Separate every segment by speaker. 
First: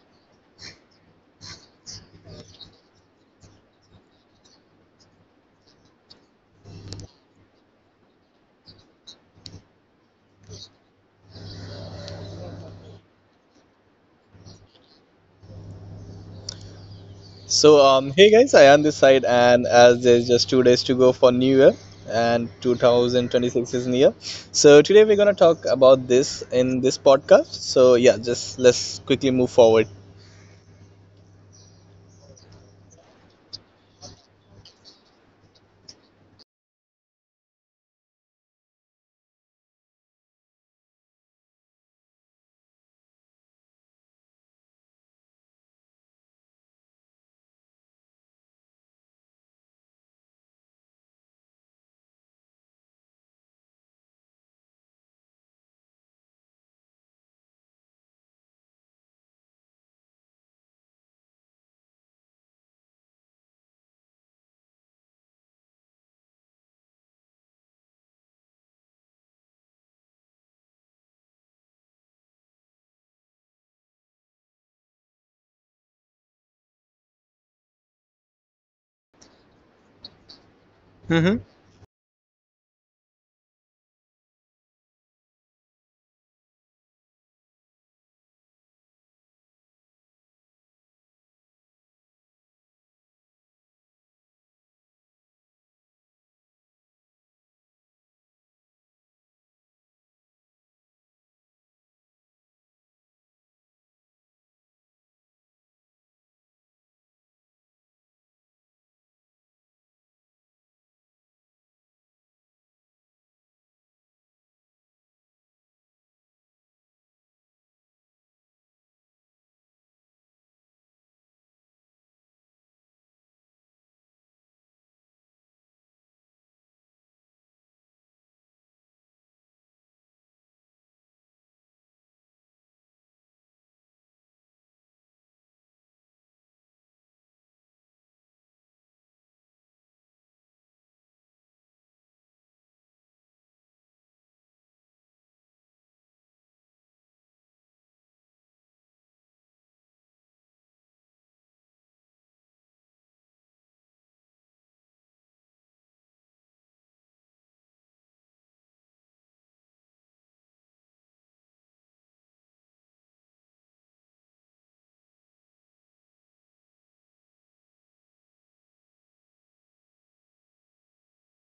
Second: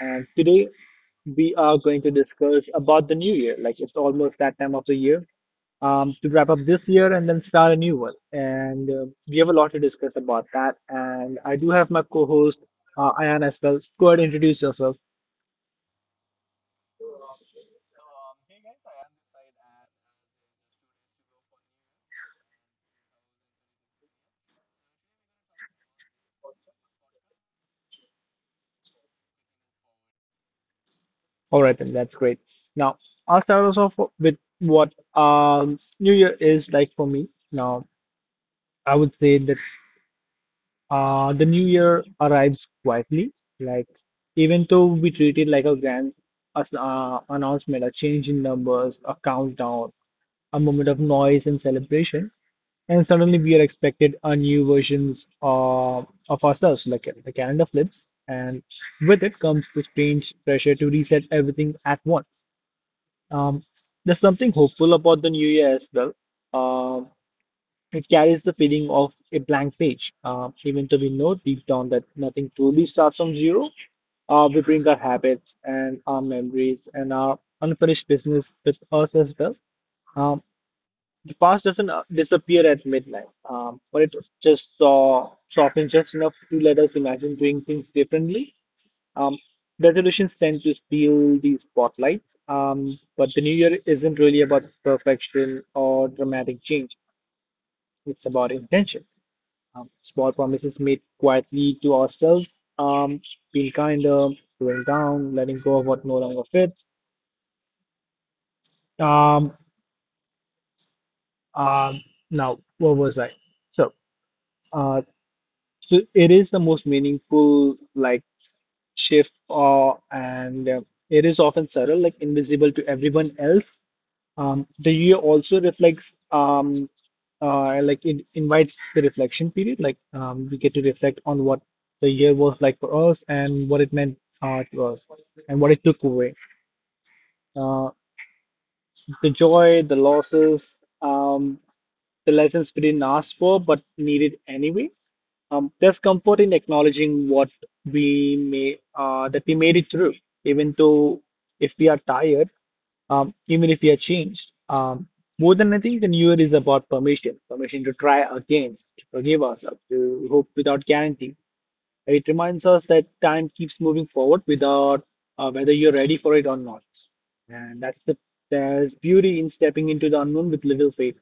Speaker 1: And today we are going to discuss about the new year. Like it's almost that time of the year to wrap up this year and then start a new one. And we have a lot to discuss about that. And I do have my co-host Ayan as well. Go ahead, introduce yourself.
Speaker 2: Hey guys, I am this side, and as there's just 2 days to go for New Year, and 2026 is near. So today we're gonna talk about this in this podcast. So yeah, just let's quickly move forward.
Speaker 1: All right, then that's great. Now, I'll start us off with what New Year is like for me. Now, I would say that the New Year arrives quietly. Like, even though we treat it like a grand announcement, a change in numbers, a countdown, a moment of noise and celebration, and suddenly we are expected a new versions of ourselves. Like, the calendar flips, and with it comes the strange pressure to reset everything at once. Um, there's something hopeful about the new year as well. Um, it carries the feeling of a blank page. Even though we know deep down that nothing truly starts from zero, we bring our habits and our memories and our unfinished business with us as well. Um,
Speaker 2: Mm-hmm.
Speaker 1: the past doesn't disappear at midnight, but it just softens just enough to let us imagine doing things differently um, Resolutions tend to steal these spotlights, but the new year isn't really about perfection or dramatic change. It's about intention. Small promises made quietly to ourselves, being kinder, slowing down, letting go of what no longer fits. Um, um, Now, what was I? So, uh, so it is the most meaningful like shift, and it is often subtle, like invisible to everyone else. The year also like it invites the reflection period. Like we get to reflect on what the year was like for us and what it meant to us and what it took away. Uh, the joy, the losses, um, the lessons we didn't ask for but needed anyway. There's comfort in acknowledging what we may that we made it through, even though if we are tired even if we are changed. More than anything, the new year is about permission, permission to try again, to forgive ourselves, to hope without guarantee. It reminds us that time keeps moving forward without whether you're ready for it or not. And that's the there's beauty in stepping into the unknown with little faith.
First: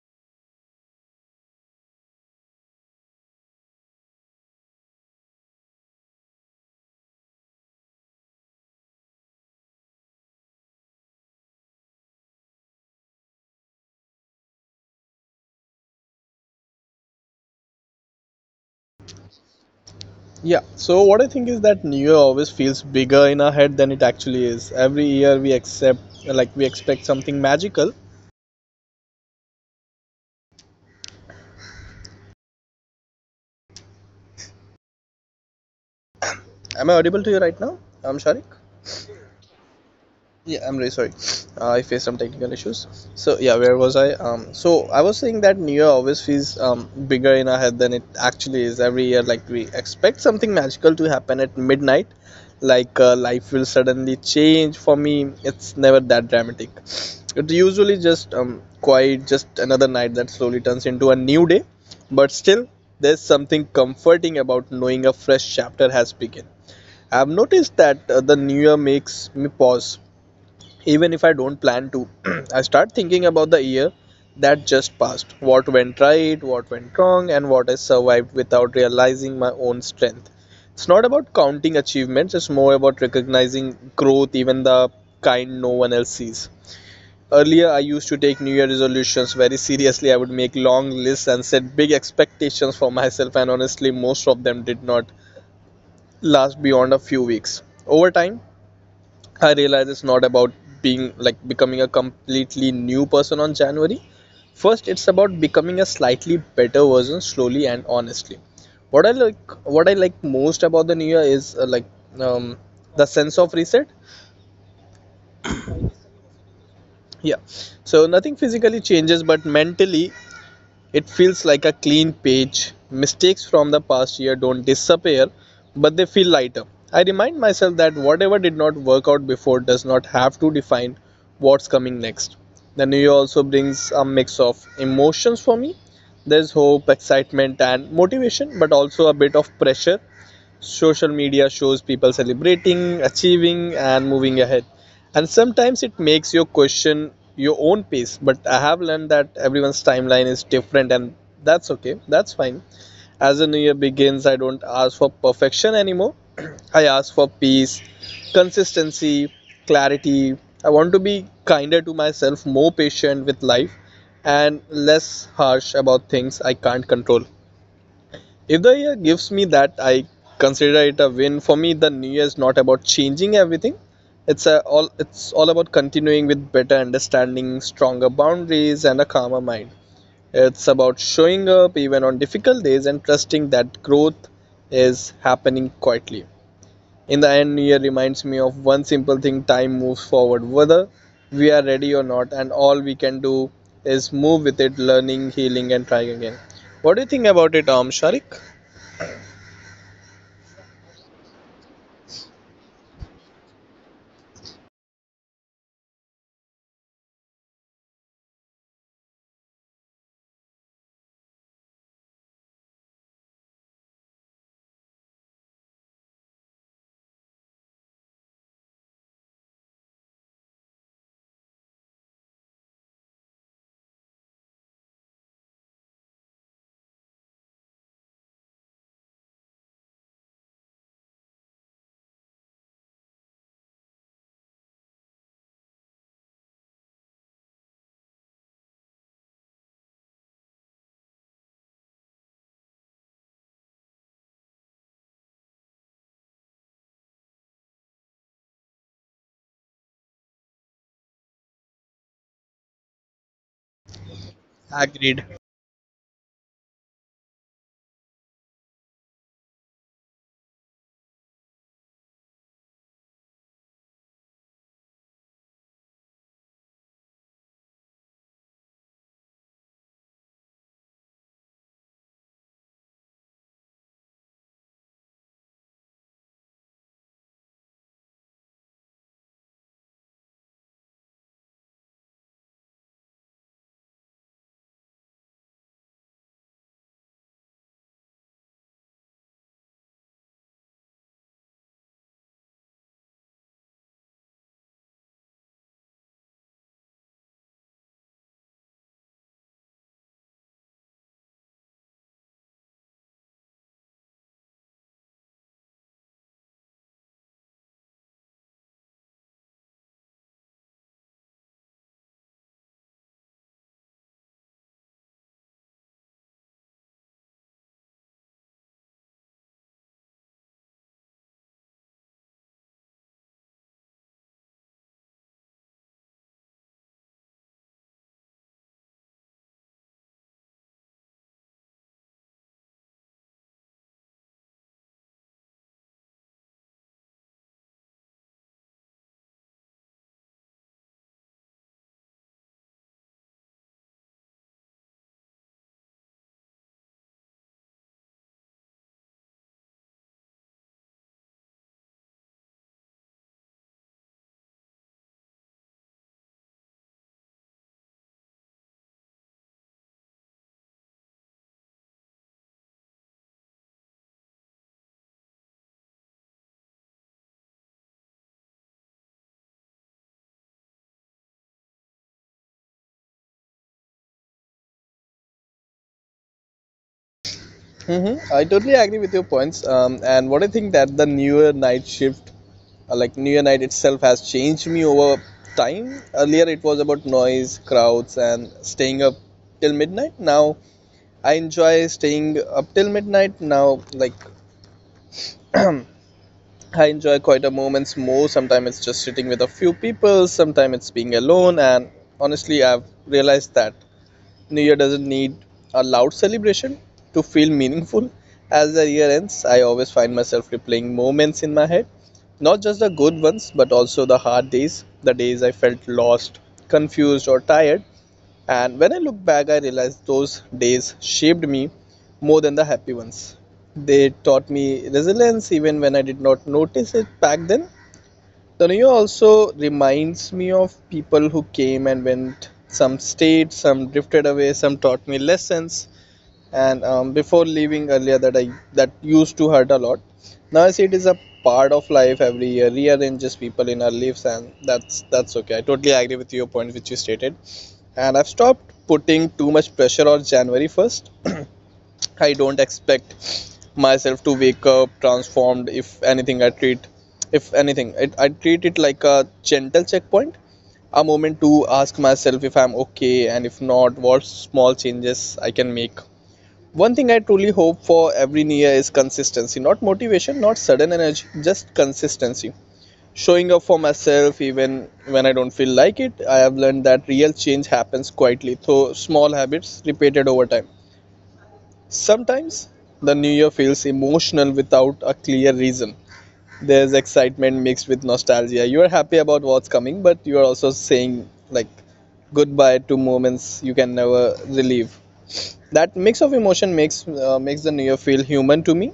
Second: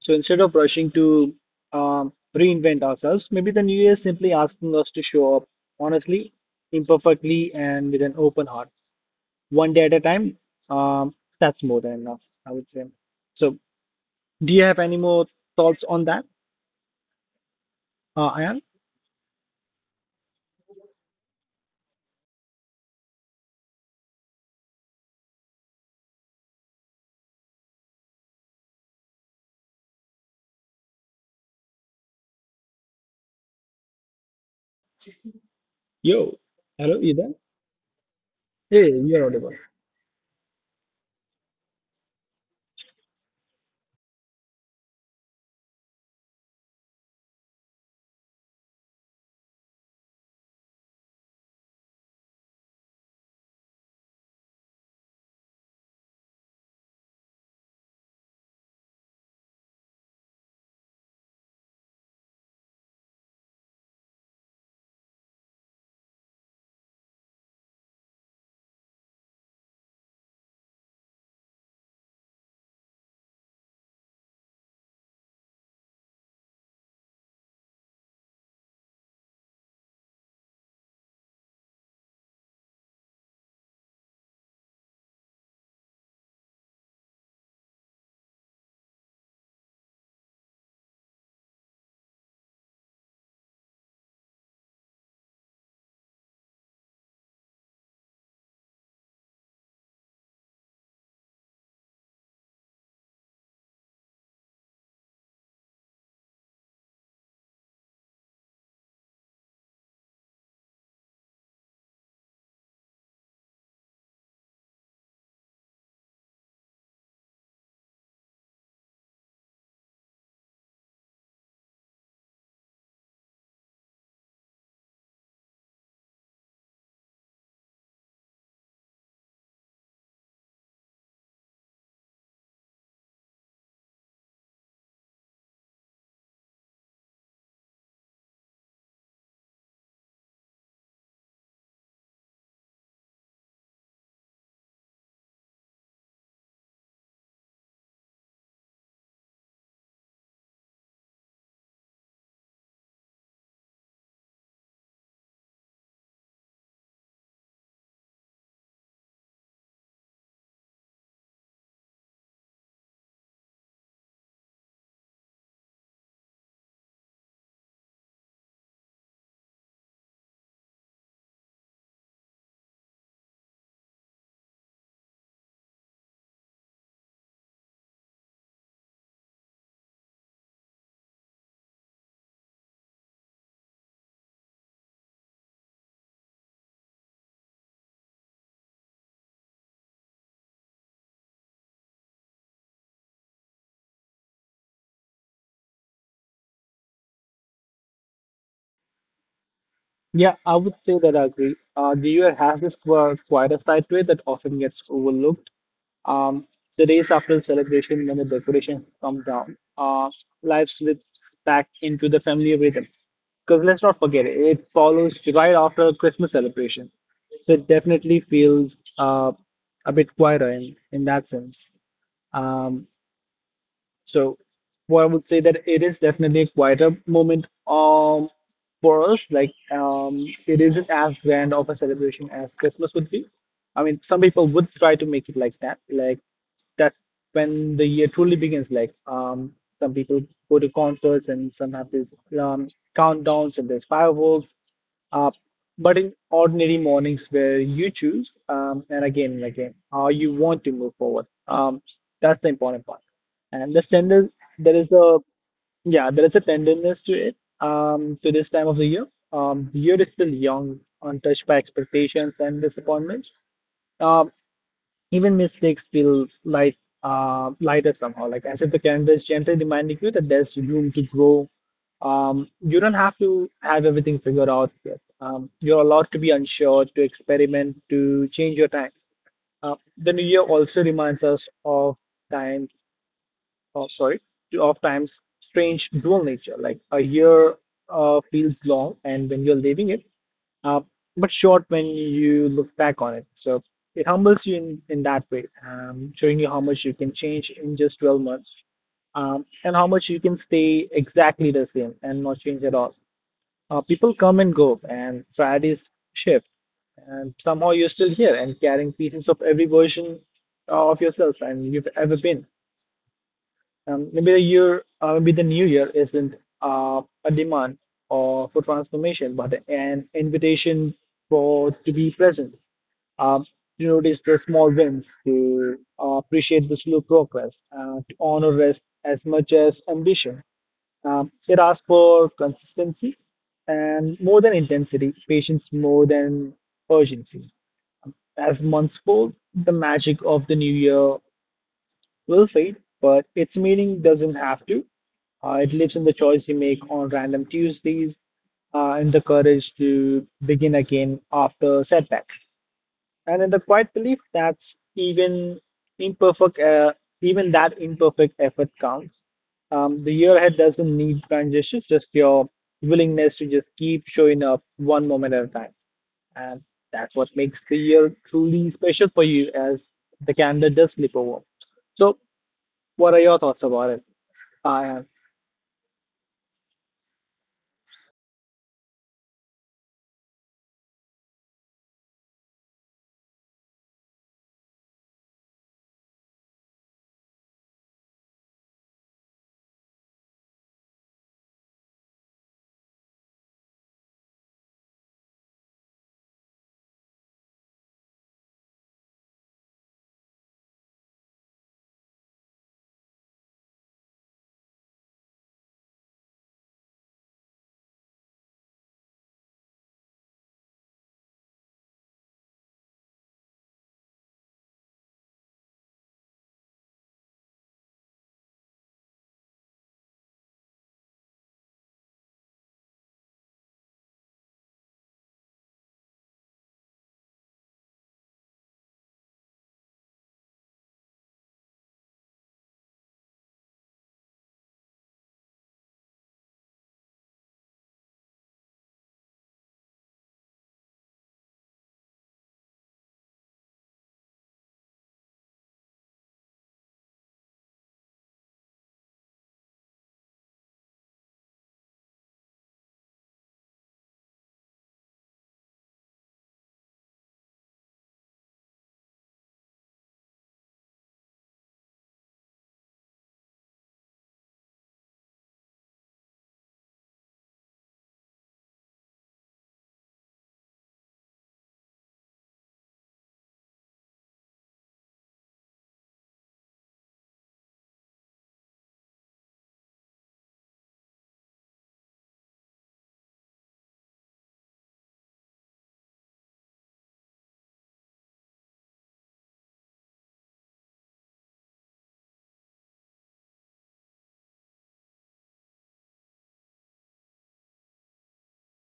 Speaker 1: So instead of rushing to reinvent ourselves, maybe the new year is simply asking us to show up honestly, imperfectly, and with an open heart one day at a time, that's more than enough, I would say. So, do you have any more thoughts on that, Ayan?
Speaker 2: Yeah. So what I think is that New Year always feels bigger in our head than it actually is. Every year we accept, like we expect something magical.
Speaker 1: Yo,
Speaker 2: Am I
Speaker 1: hello, you
Speaker 2: audible to
Speaker 1: there?
Speaker 2: you right now? I'm Sharik.
Speaker 1: Hey, you're audible.
Speaker 2: Yeah, I'm really sorry. I faced some technical issues. So yeah, where was I? So I was saying that New Year always feels bigger in our head than it actually is. Every year, like we expect something magical to happen at midnight, like life will suddenly change. For me, it's never that dramatic. It's usually just quite just another night that slowly turns into a new day. But still, there's something comforting about knowing a fresh chapter has begun. I've noticed that the New Year makes me pause even if I don't plan to. I start thinking about the year that just passed. What went right, what went wrong, and what I survived without realizing my own strength. It's not about counting achievements, it's more about recognizing growth, even the kind no one else sees. Earlier, I used to take New Year resolutions very seriously. I would make long lists and set big expectations for myself, and honestly, most of them did not last beyond a few weeks. Over time, I realize it's not about being like becoming a completely new person on January. First, it's about becoming a slightly better version slowly and honestly. What I like most about the new year is um, the sense of reset. Yeah, so nothing physically changes, but mentally it feels like a clean page. Mistakes from the past year don't disappear, but they feel lighter. I remind myself that whatever did not work out before does not have to define what's coming next. The new year also brings a mix of emotions for me. There's hope, excitement, and motivation, but also a bit of pressure. Social media shows people celebrating, achieving, and moving ahead. And sometimes it makes you question your own pace. But I have learned that everyone's timeline is different, and that's okay. That's fine. As the new year begins, I don't ask for perfection anymore. I ask for peace, consistency, clarity. I want to be kinder to myself, more patient with life, and less harsh about things I can't control. If the year gives me that, I consider it a win. For me, the new year is not about changing everything. All it's all about continuing with better understanding, stronger boundaries, and a calmer mind. It's about showing up even on difficult days and trusting that growth is happening quietly. In the end, New Year reminds me of one simple thing: time moves forward, whether we are ready or not, and all we can do is move with it, learning, healing, and trying again. What do you think about it, Sharik?
Speaker 1: Yeah, I would say that I agree. The UL has this quieter side to it that often gets overlooked. Um, the days after the celebration, when the decorations come down, life slips back into the family rhythm. Because let's not forget it, it follows right after Christmas celebration. So it definitely feels a bit quieter in that sense. Um, so, well, I would say that it is definitely a quieter moment for us. Like it isn't as grand of a celebration as Christmas would be. I mean, some people would try to make it like that. Like that's when the year truly begins. Like some people go to concerts and some have these um, countdowns and there's fireworks. Uh, but in ordinary mornings where you choose, and again, how you want to move forward. That's the important part. And this tender, there is
Speaker 2: Agreed.
Speaker 1: a yeah, there is a tenderness to it. To this time of the year is still young, untouched by expectations and disappointments. Um, even mistakes feel light, lighter somehow, like as if the calendar is gently reminding you that there's room to grow. You don't have to have everything figured out yet. You're allowed to be unsure, to experiment, to change your time. The new year also reminds us of time oh, sorry, of time's strange dual nature. Like a year feels long, and when you're living it, uh, but short when you look back on it. So it humbles you in that way, showing you how much you can change in just 12 months, and how much you can stay exactly the same and not change at all. People come and go, and priorities shift, and somehow you're still here and carrying pieces of every version of yourself and you've ever been. Maybe the new year isn't a demand or for transformation, but an invitation for to be present, um, to notice the small wins, to appreciate the slow progress, to honor rest as much as ambition. It asks for consistency and more than intensity, patience more than urgency. As months fold, the magic of the new year will fade, but its meaning doesn't have to. It lives in the choice you make on random Tuesdays, in the courage to begin again after setbacks, and in the quiet belief that even imperfect, uh, even that imperfect effort counts. The year ahead doesn't need grand gestures, just your willingness to just keep showing up one moment at a time, and that's what makes the year truly special for you, as the calendar does flip over. So what are your thoughts about it? I am.
Speaker 2: Mm-hmm. I totally agree with your points. And what I think that the newer night shift, like newer night itself, has changed me over time. Earlier, it was about noise, crowds, and staying up till midnight. Now, I enjoy staying up till midnight. Now, like I enjoy quieter moments more. Sometimes it's just sitting with a few people. Sometimes it's being alone. And honestly, I've realized that New Year doesn't need a loud celebration to feel meaningful. As the year ends, I always find myself replaying moments in my head, not just the good ones, but also the hard days, the days I felt lost, confused, or tired. And when I look back, I realize those days shaped me more than the happy ones. They taught me resilience even when I did not notice it back then. Tanaya also reminds me of people who came and went. Some stayed, some drifted away, some taught me lessons. And before leaving earlier, that used to hurt a lot. Now I see it is a part of life. Every year rearranges people in our lives, and that's okay. I totally agree with your point which you stated. And I've stopped putting too much pressure on January 1st. I don't expect myself to wake up transformed. If anything, I treat it like a gentle checkpoint, a moment to ask myself if I'm okay and if not, what small changes I can make. One thing I truly hope for every new year is consistency, not motivation, not sudden energy, just consistency. Showing up for myself even when I don't feel like it, I have learned that real change happens quietly through small habits repeated over time. Sometimes the new year feels emotional without a clear reason. There's excitement mixed with nostalgia. You're happy about what's coming, but you're also saying like goodbye to moments you can never relive. That mix of emotion makes makes the new year feel human to me.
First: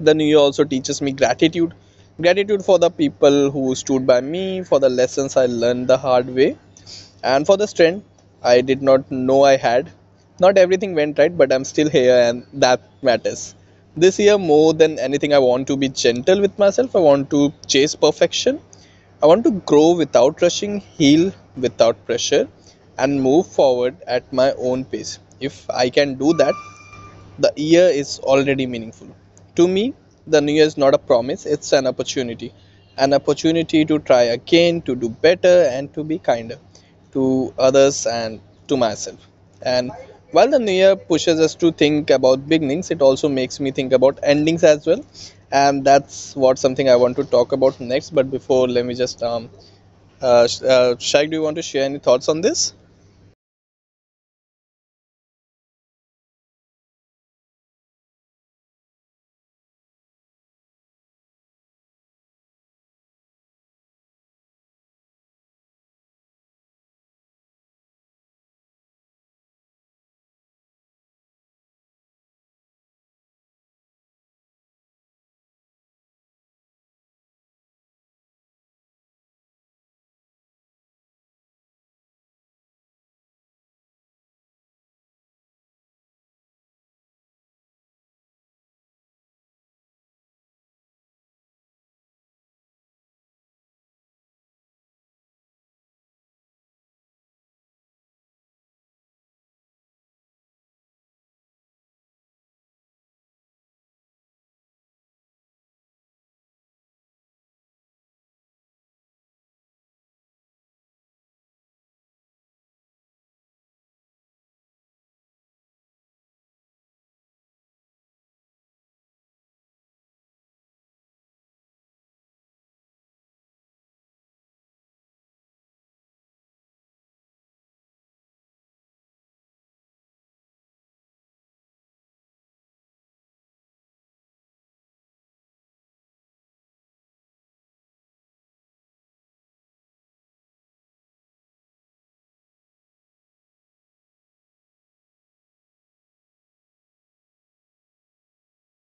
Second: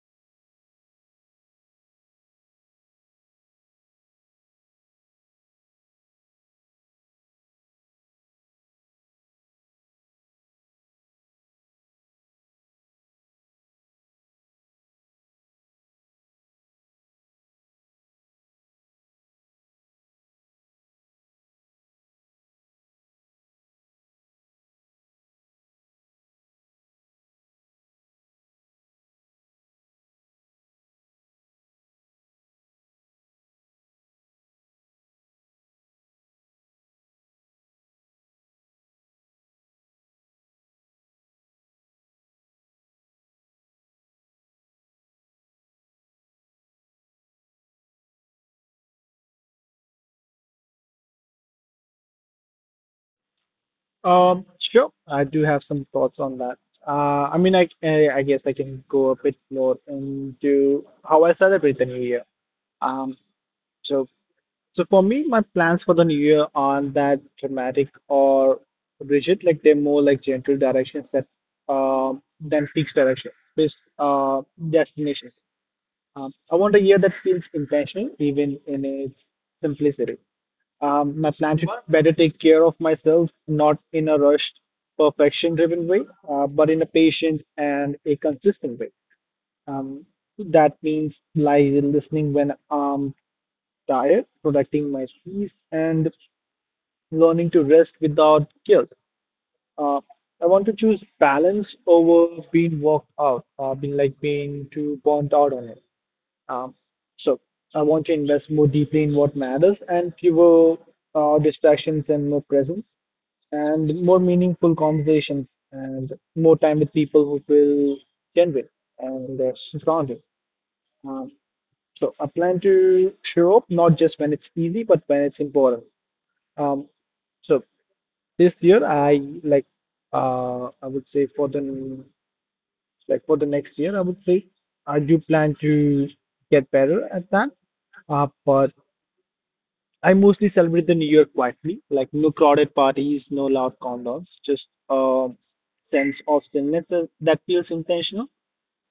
Speaker 2: The new year also teaches me gratitude. Gratitude for the people who stood by me, for the lessons I learned the hard way, and for the strength, I did not know I had. Not everything went right, but I'm still here, and that matters. This year, more than anything, I want to be gentle with myself. I want to chase perfection. I want to grow without rushing, heal without pressure, and move forward at my own pace. If I can do that, the year is already meaningful. To me, the new year is not a promise, it's an opportunity. An opportunity to try again, to do better, and to be kinder to others and to myself. And while the new year pushes us to think about beginnings, it also makes me think about endings as well. And that's what something I want to talk about next. But before, let me just Shaikh, do you want to share any thoughts on this?
Speaker 1: Sure. I do have some thoughts on that. I mean, I guess I can go a bit more into how I celebrate the new year. Um, so so for me, my plans for the new year aren't that dramatic or rigid. Like they're more like gentle directions that than fixed directions, based destinations. I want a year that feels intentional, even in its simplicity. My plan should better take care of myself, not in a rushed, perfection-driven way, but in a patient and a consistent way. Um, that means like listening when I'm tired, protecting my peace, and learning to rest without guilt. Uh, I want to choose balance over being worked out, being like being too burnt out on it. Um, so I want to invest more deeply in what matters and fewer distractions and more presence and more meaningful conversations and more time with people who feel genuine and grounded. Um, I plan to show up not just when it's easy, but when it's important. Um, so this year, I would say for the for the next year, I would say I do plan to get better at that. But I mostly celebrate the New Year quietly, like no crowded parties, no loud countdowns, just a sense of stillness that feels intentional.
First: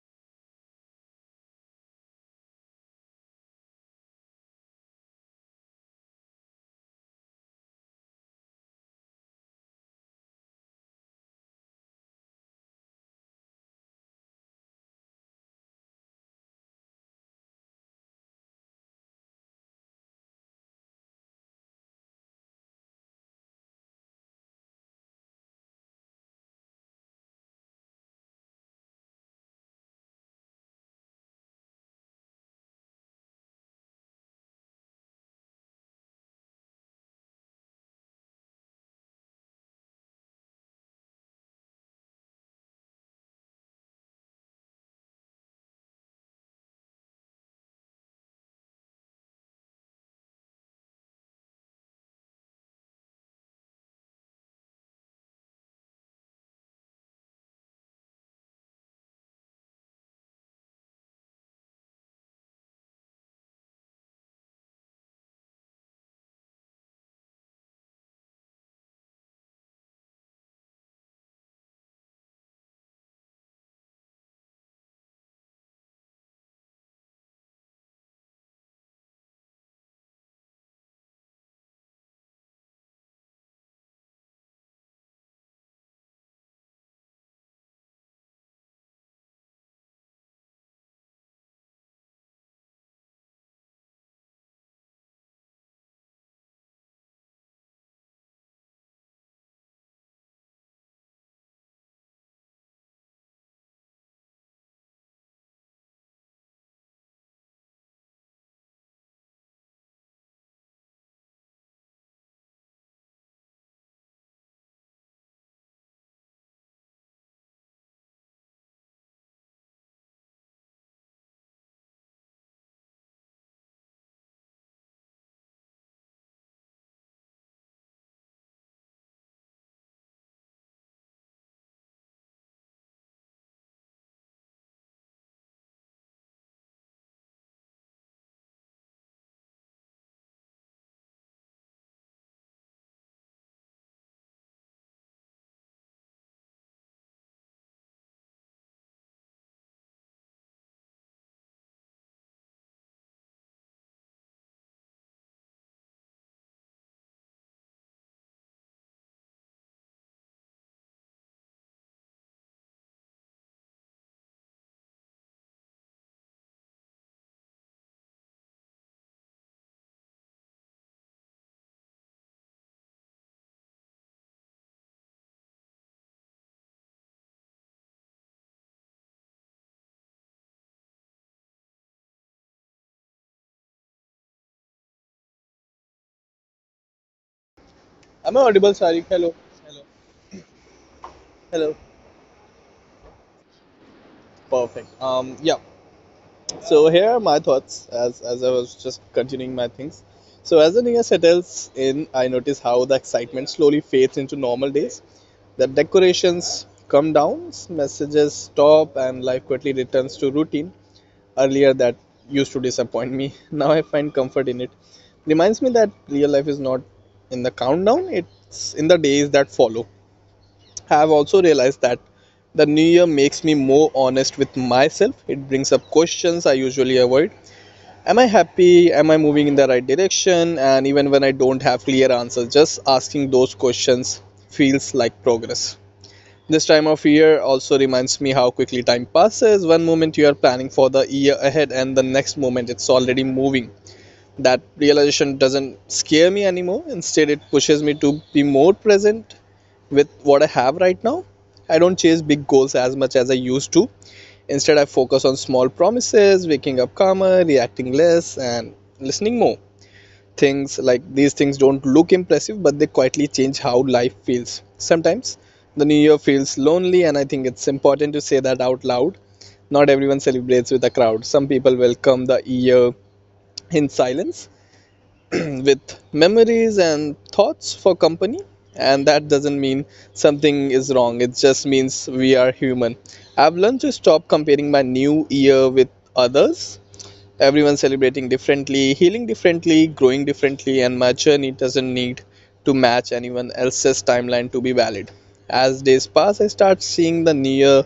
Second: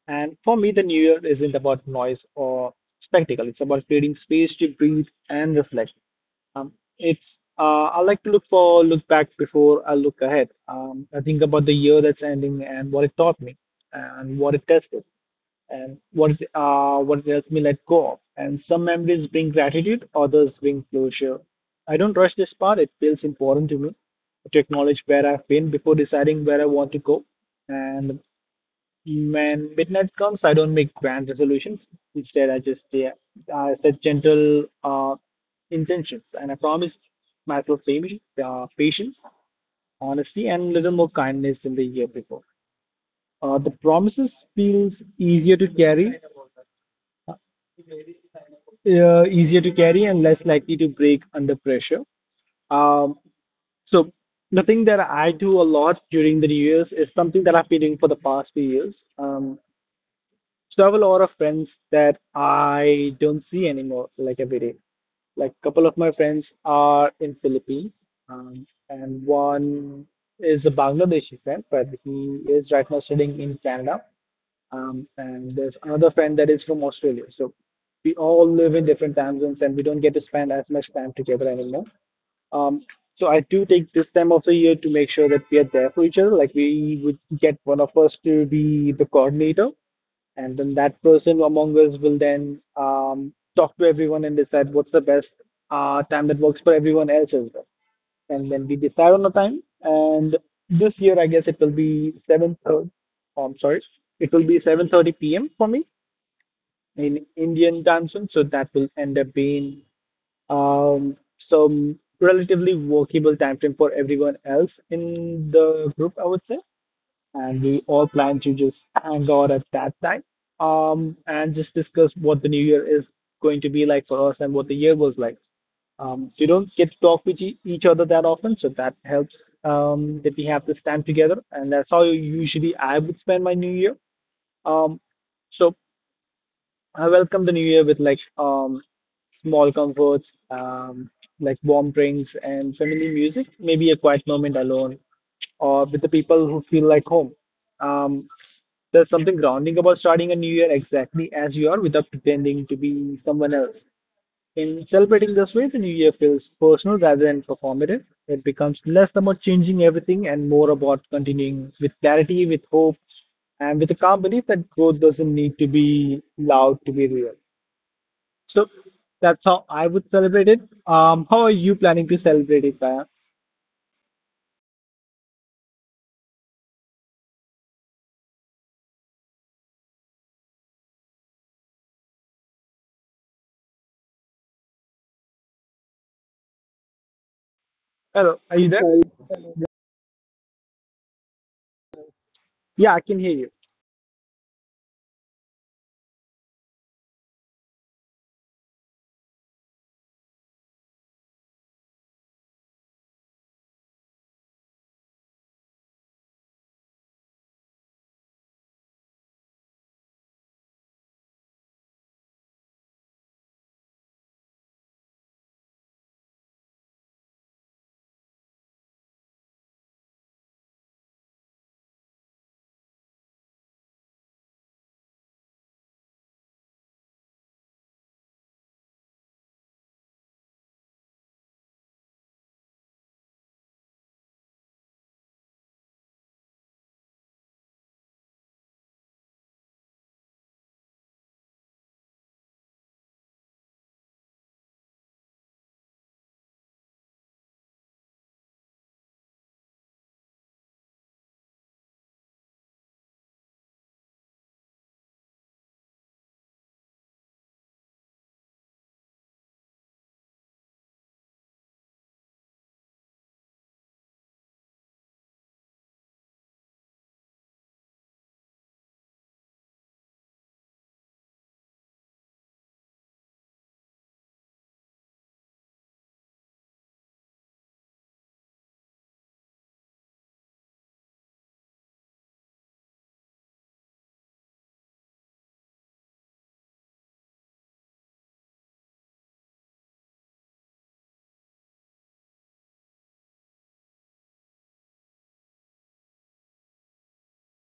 Speaker 1: And for me, the New Year isn't about noise or spectacle. It's about creating space to breathe and reflect. Um, it's I like to look back before I look ahead. I think about the year that's ending and what it taught me, and what it tested, and what it helped me let go of. And some memories bring gratitude, others bring closure. I don't rush this part. It feels important to me to acknowledge where I've been before deciding where I want to go. And when midnight comes, I don't make grand resolutions. Instead, I just yeah, I set gentle intentions, and I promise myself patience, honesty, and a little more kindness than the year before. The promises feels easier to carry, uh, and less likely to break under pressure. Um, so the thing that I do a lot during the New Year's is something that I've been doing for the past few years. So I have a lot of friends that I don't see anymore, so like every day. Like a couple of my friends are in Philippines, and one is a Bangladeshi friend, but he is right now studying in Canada. And there's another friend that is from Australia. So we all live in different time zones and we don't get to spend as much time together anymore. Um, so I do take this time of the year to make sure that we are there for each other. Like we would get one of us to be the coordinator, and then that person among us will then talk to everyone and decide what's the best time that works for everyone else as well. And then we decide on a time. And this year, I guess it will be 7:30. Oh, I'm sorry, it will be 7:30 p.m. for me in Indian time zone. So that will end up being relatively workable time frame for everyone else in the group, I would say. And we all plan to just hang out at that time, and just discuss what the new year is going to be like for us and what the year was like. We don't get to talk with each other that often, so that helps that we have this time together, and that's how usually I would spend my new year. Um, so I welcome the new year with like small comforts, like warm drinks and family music, maybe a quiet moment alone or with the people who feel like home. Um, there's something grounding about starting a new year exactly as you are without pretending to be someone else. In celebrating this way, the new year feels personal rather than performative. It becomes less about changing everything and more about continuing with clarity, with hope, and with a calm belief that growth doesn't need to be loud to be real. So that's how I would celebrate it. How are you planning to celebrate it, Kaya?
Speaker 2: Am I
Speaker 1: Hello, are
Speaker 2: audible,
Speaker 1: you there? Well,
Speaker 2: Sharik? Hello. Hello.
Speaker 1: yeah, I can hear you.
Speaker 2: Perfect. Yeah. So here are my thoughts as I was just continuing my things. So as the year settles in, I notice how the excitement slowly fades into normal days. The decorations come down, messages stop, and life quickly returns to routine. Earlier that used to disappoint me. Now I find comfort in it. Reminds me that real life is not in the countdown, it's in the days that follow. I have also realized that the new year makes me more honest with myself. It brings up questions I usually avoid. Am I happy? Am I moving in the right direction? And even when I don't have clear answers, just asking those questions feels like progress. This time of year also reminds me how quickly time passes. One moment you are planning for the year ahead, and the next moment it's already moving. That realization doesn't scare me anymore. Instead, it pushes me to be more present with what I have right now. I don't chase big goals as much as I used to. Instead, I focus on small promises, waking up calmer, reacting less, and listening more. Things like these things don't look impressive, but they quietly change how life feels. Sometimes the new year feels lonely, and I think it's important to say that out loud. Not everyone celebrates with a crowd. Some people welcome the year in silence, with memories and thoughts for company, and that doesn't mean something is wrong. It just means we are human. I've learned to stop comparing my new year with others. Everyone celebrating differently, healing differently, growing differently, and my journey doesn't need to match anyone else's timeline to be valid. As days pass, I start seeing the new year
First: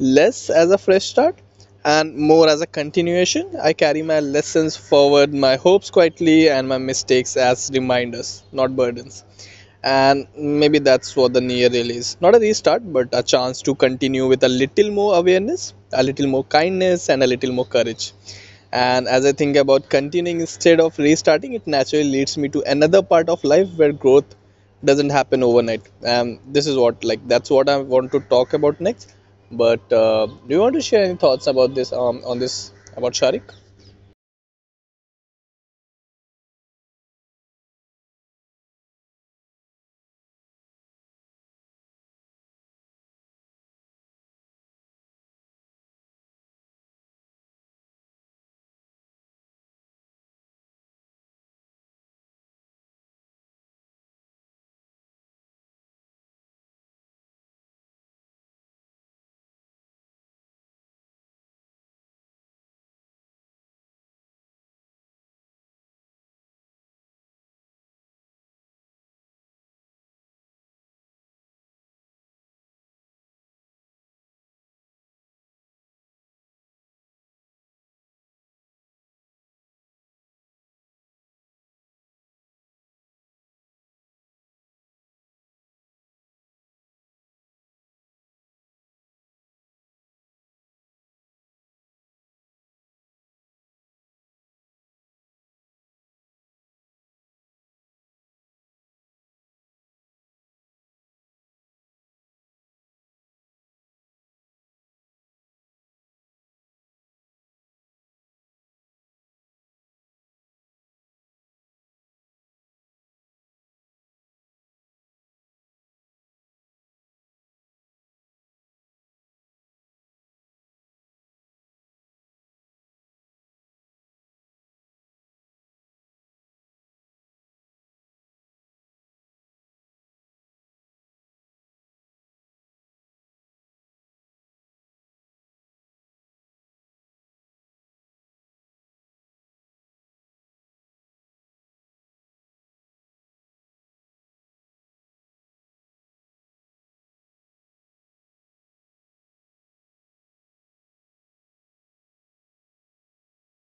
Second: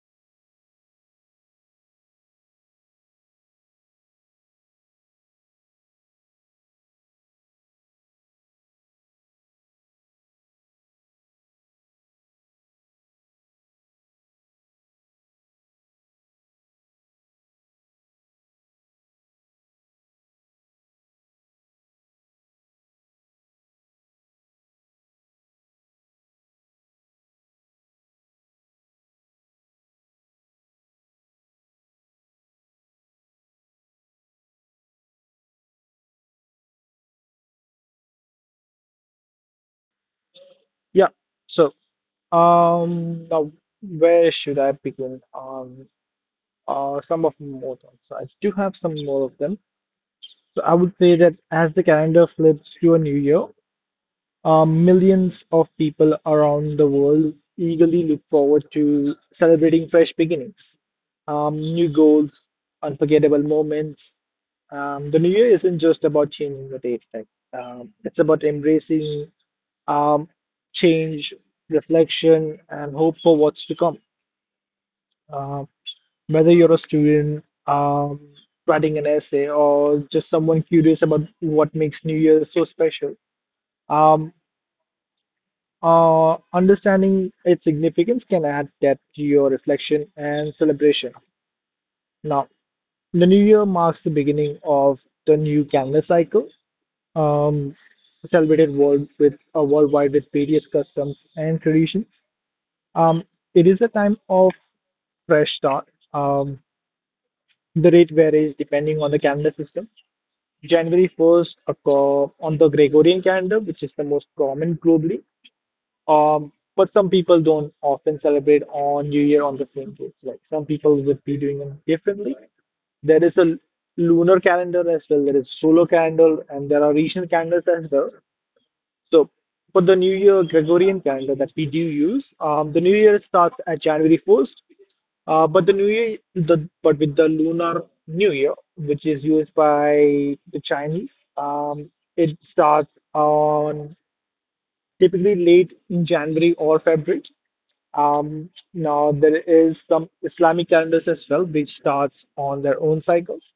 Speaker 2: less as a fresh start and more as a continuation. I carry my lessons forward, my hopes quietly, and my mistakes as reminders, not burdens. And maybe that's what the new year really is. Not a restart, but a chance to continue with a little more awareness, a little more kindness, and a little more courage. And as I think about continuing instead of restarting, it naturally leads me to another part of life where growth doesn't happen overnight. This is what like that's what I want to talk about next. But do you want to share any thoughts about this on this about Sharik?
Speaker 1: Yeah. So, now where should I begin? Some of more thoughts. So I do have some more of them. So I would say that as the calendar flips to a new year, millions of people around the world eagerly look forward to celebrating fresh beginnings, new goals, unforgettable moments. The new year isn't just about changing the date, like, it's about embracing um, change, reflection, and hope for what's to come. Uh, whether you're a student writing an essay or just someone curious about what makes New Year so special, um, understanding its significance can add depth to your reflection and celebration. Now, the new year marks the beginning of the new calendar cycle, um, celebrated worldwide with various customs and traditions. Um, it is a time of fresh start. The rate varies depending on the calendar system. January 1st occur on the Gregorian calendar, which is the most common globally. But some people don't often celebrate on New Year on the same day. Like some people would be doing it differently. There is a lunar calendar as well. There is solar calendar, and there are regional calendars as well. So for the New Year Gregorian calendar that we do use, the New Year starts at January 1st. But the New Year, the but with the Lunar New Year, which is used by the Chinese, it starts on typically late in January or February. Now there is some Islamic calendars as well, which starts on their own cycles,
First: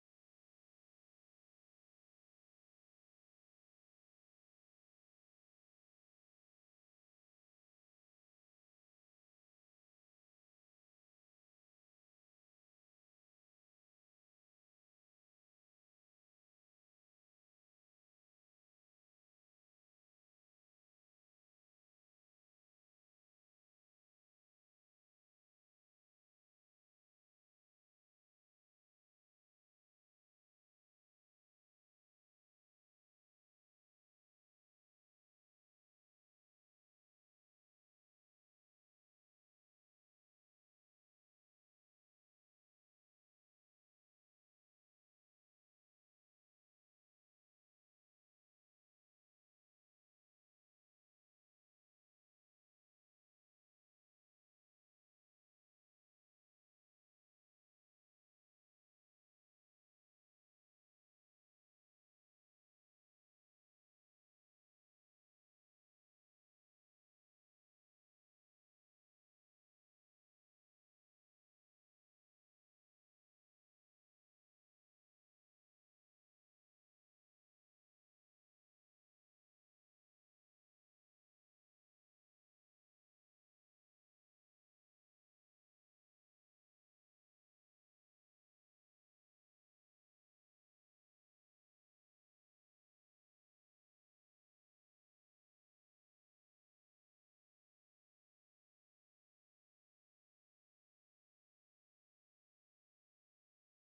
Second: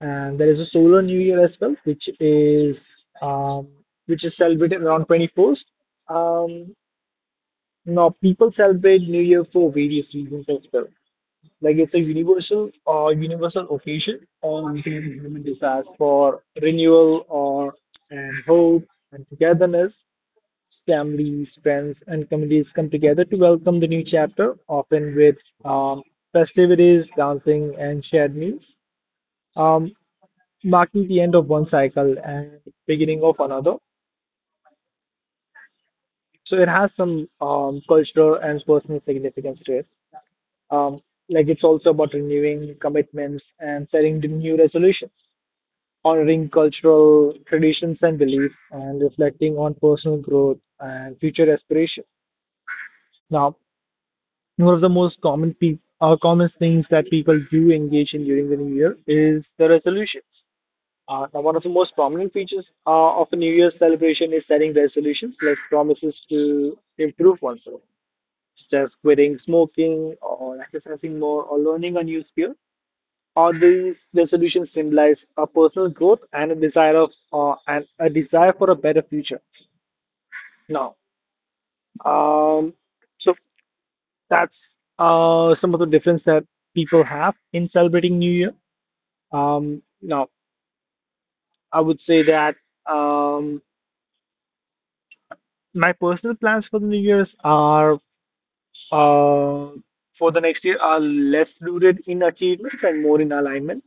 Speaker 1: and there is a solar new year as well, which is celebrated around 21st. Um, Now people celebrate New Year for various reasons as well. Like it's a universal or universal occasion on human desires for renewal or and hope and togetherness families, friends, and communities come together to welcome the new chapter, often with um, festivities, dancing, and shared meals, um, marking the end of one cycle and beginning of another. So it has some cultural and personal significance to it. Um, like it's also about renewing commitments and setting the new resolutions, honoring cultural traditions and beliefs, and reflecting on personal growth and future aspirations. Now, one of the most common peop common things that people do engage in during the new year is the resolutions. Now, one of the most prominent features of a new year's celebration is setting resolutions, like promises to improve oneself, such as quitting smoking or exercising more or learning a new skill. All these resolutions symbolize a personal growth and a desire of and a desire for a better future. Now, um, so that's some of the difference that people have in celebrating New Year. Now, I would say that um, my personal plans for the New Year's are uh, for the next year are less rooted in achievements and more in alignment.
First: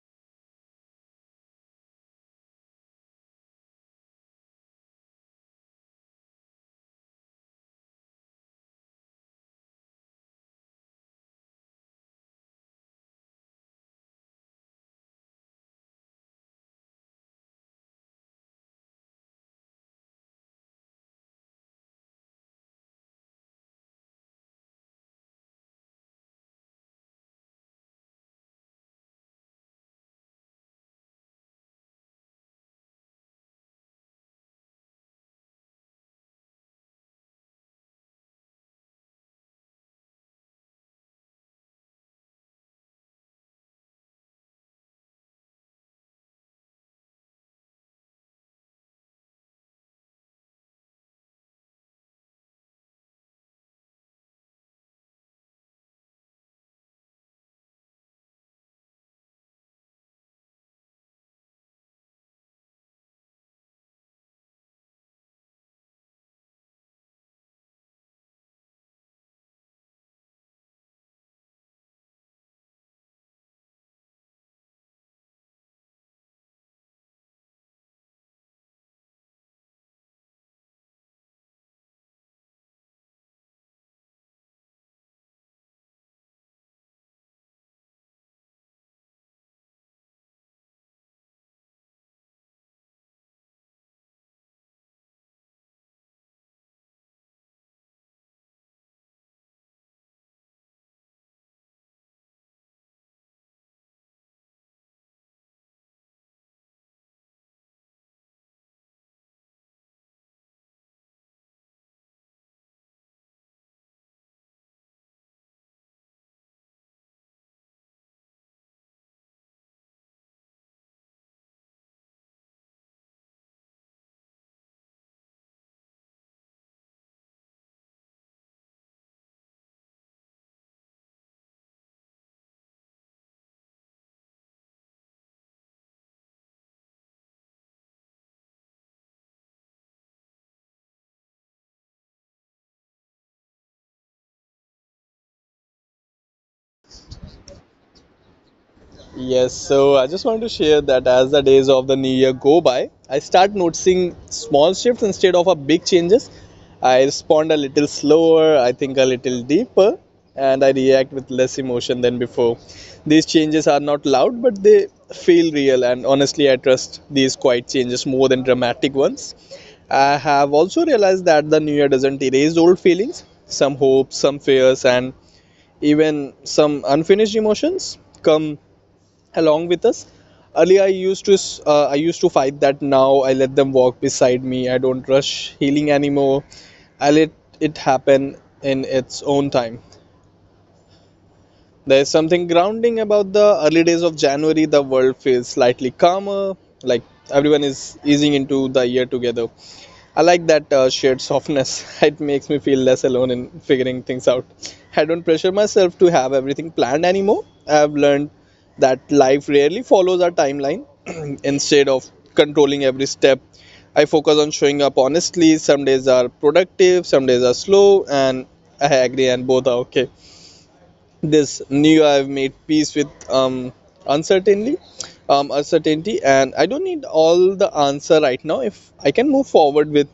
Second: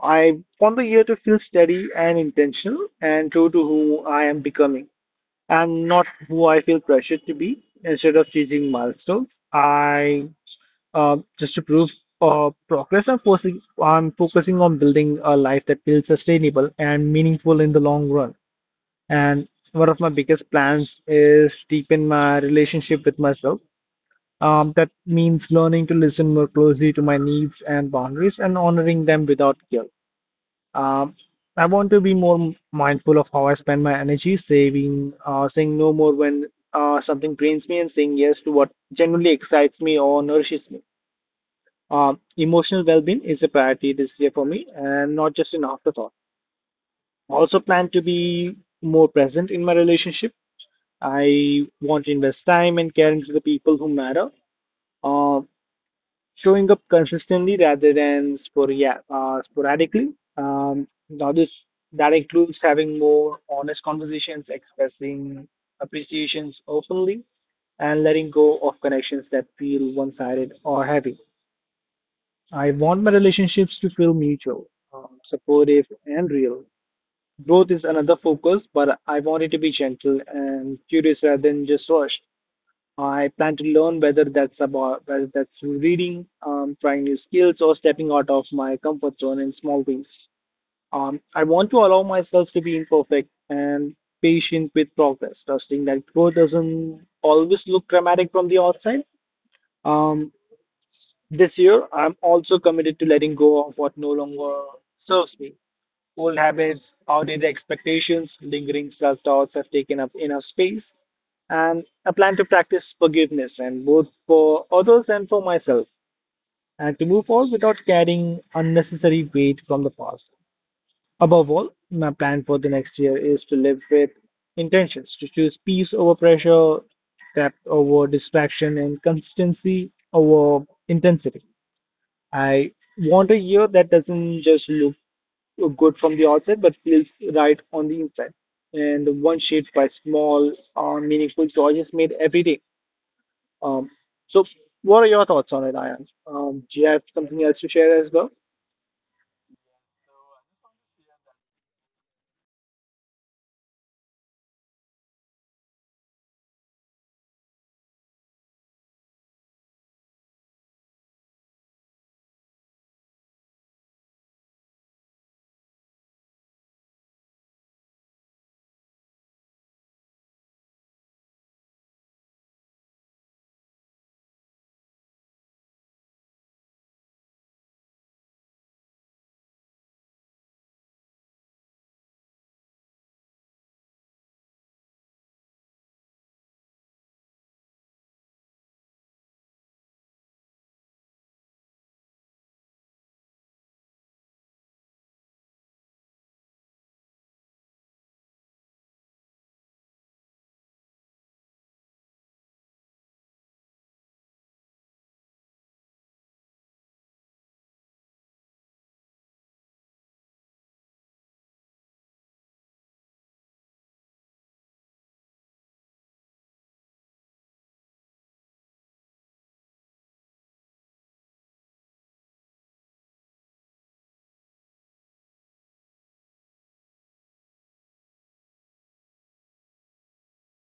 Speaker 1: I want the year to feel steady and intentional and true to who I am becoming and not who I feel pressured to be instead of chasing milestones. I Just to prove progress, I'm focusing on building a life that feels sustainable and meaningful in the long run. And one of my biggest plans is deepen my relationship with myself. That means learning to listen more closely to my needs and boundaries and honoring them without guilt. Um, I want to be more mindful of how I spend my energy, saying no more when something drains me, and saying yes to what genuinely excites me or nourishes me. Emotional well-being is a priority this year for me and not just an afterthought. Also plan to be more present in my relationship. I want to invest time and care into the people who matter, uh, showing up consistently rather than sporia sporadically. Now this that includes having more honest conversations, expressing appreciations openly, and letting go of connections that feel one-sided or heavy. I want my relationships to feel mutual, supportive, and real. Growth is another focus, but I want it to be gentle and curious rather than just rushed. I plan to learn whether that's through reading, trying new skills, or stepping out of my comfort zone in small ways. I want to allow myself to be imperfect and patient with progress, trusting that growth doesn't always look dramatic from the outside. Um, this year, I'm also committed to letting go of what no longer serves me. Old habits, outdated expectations, lingering self doubts have taken up enough space. And I plan to practice forgiveness, and both for others and for myself, and to move forward without carrying unnecessary weight from the past. Above all, my plan for the next year is to live with intentions, to choose peace over pressure, depth over distraction, and consistency over intensity. I want a year that doesn't just look good from the outside, but feels right on the inside. And one shaped by small, meaningful choices made every day. Um, so, what are your thoughts on it, Ayan? Do you have something else to share as well?
Speaker 2: Yes, so I just wanted to share that as the days of the new year go by, I start noticing small shifts instead of a big changes. I respond a little slower, I think a little deeper, and I react with less emotion than before. These changes are not loud, but they feel real, and honestly, I trust these quiet changes more than dramatic ones. I have also realized that the new year doesn't erase old feelings, some hopes, some fears, and even some unfinished emotions come along with us. Earlier I used to I used to fight that. Now I let them walk beside me. I don't rush healing anymore. I let it happen in its own time. There is something grounding about the early days of January. The world feels slightly calmer, like everyone is easing into the year together. I like that shared softness. It makes me feel less alone in figuring things out. I don't pressure myself to have everything planned anymore. I've learned that life rarely follows a timeline. Instead of controlling every step, I focus on showing up honestly. Some days are productive, some days are slow, and I agree, and both are okay. This new year I've made peace with uncertainty. Uncertainty, and I don't need all the answer right now. If I can move forward with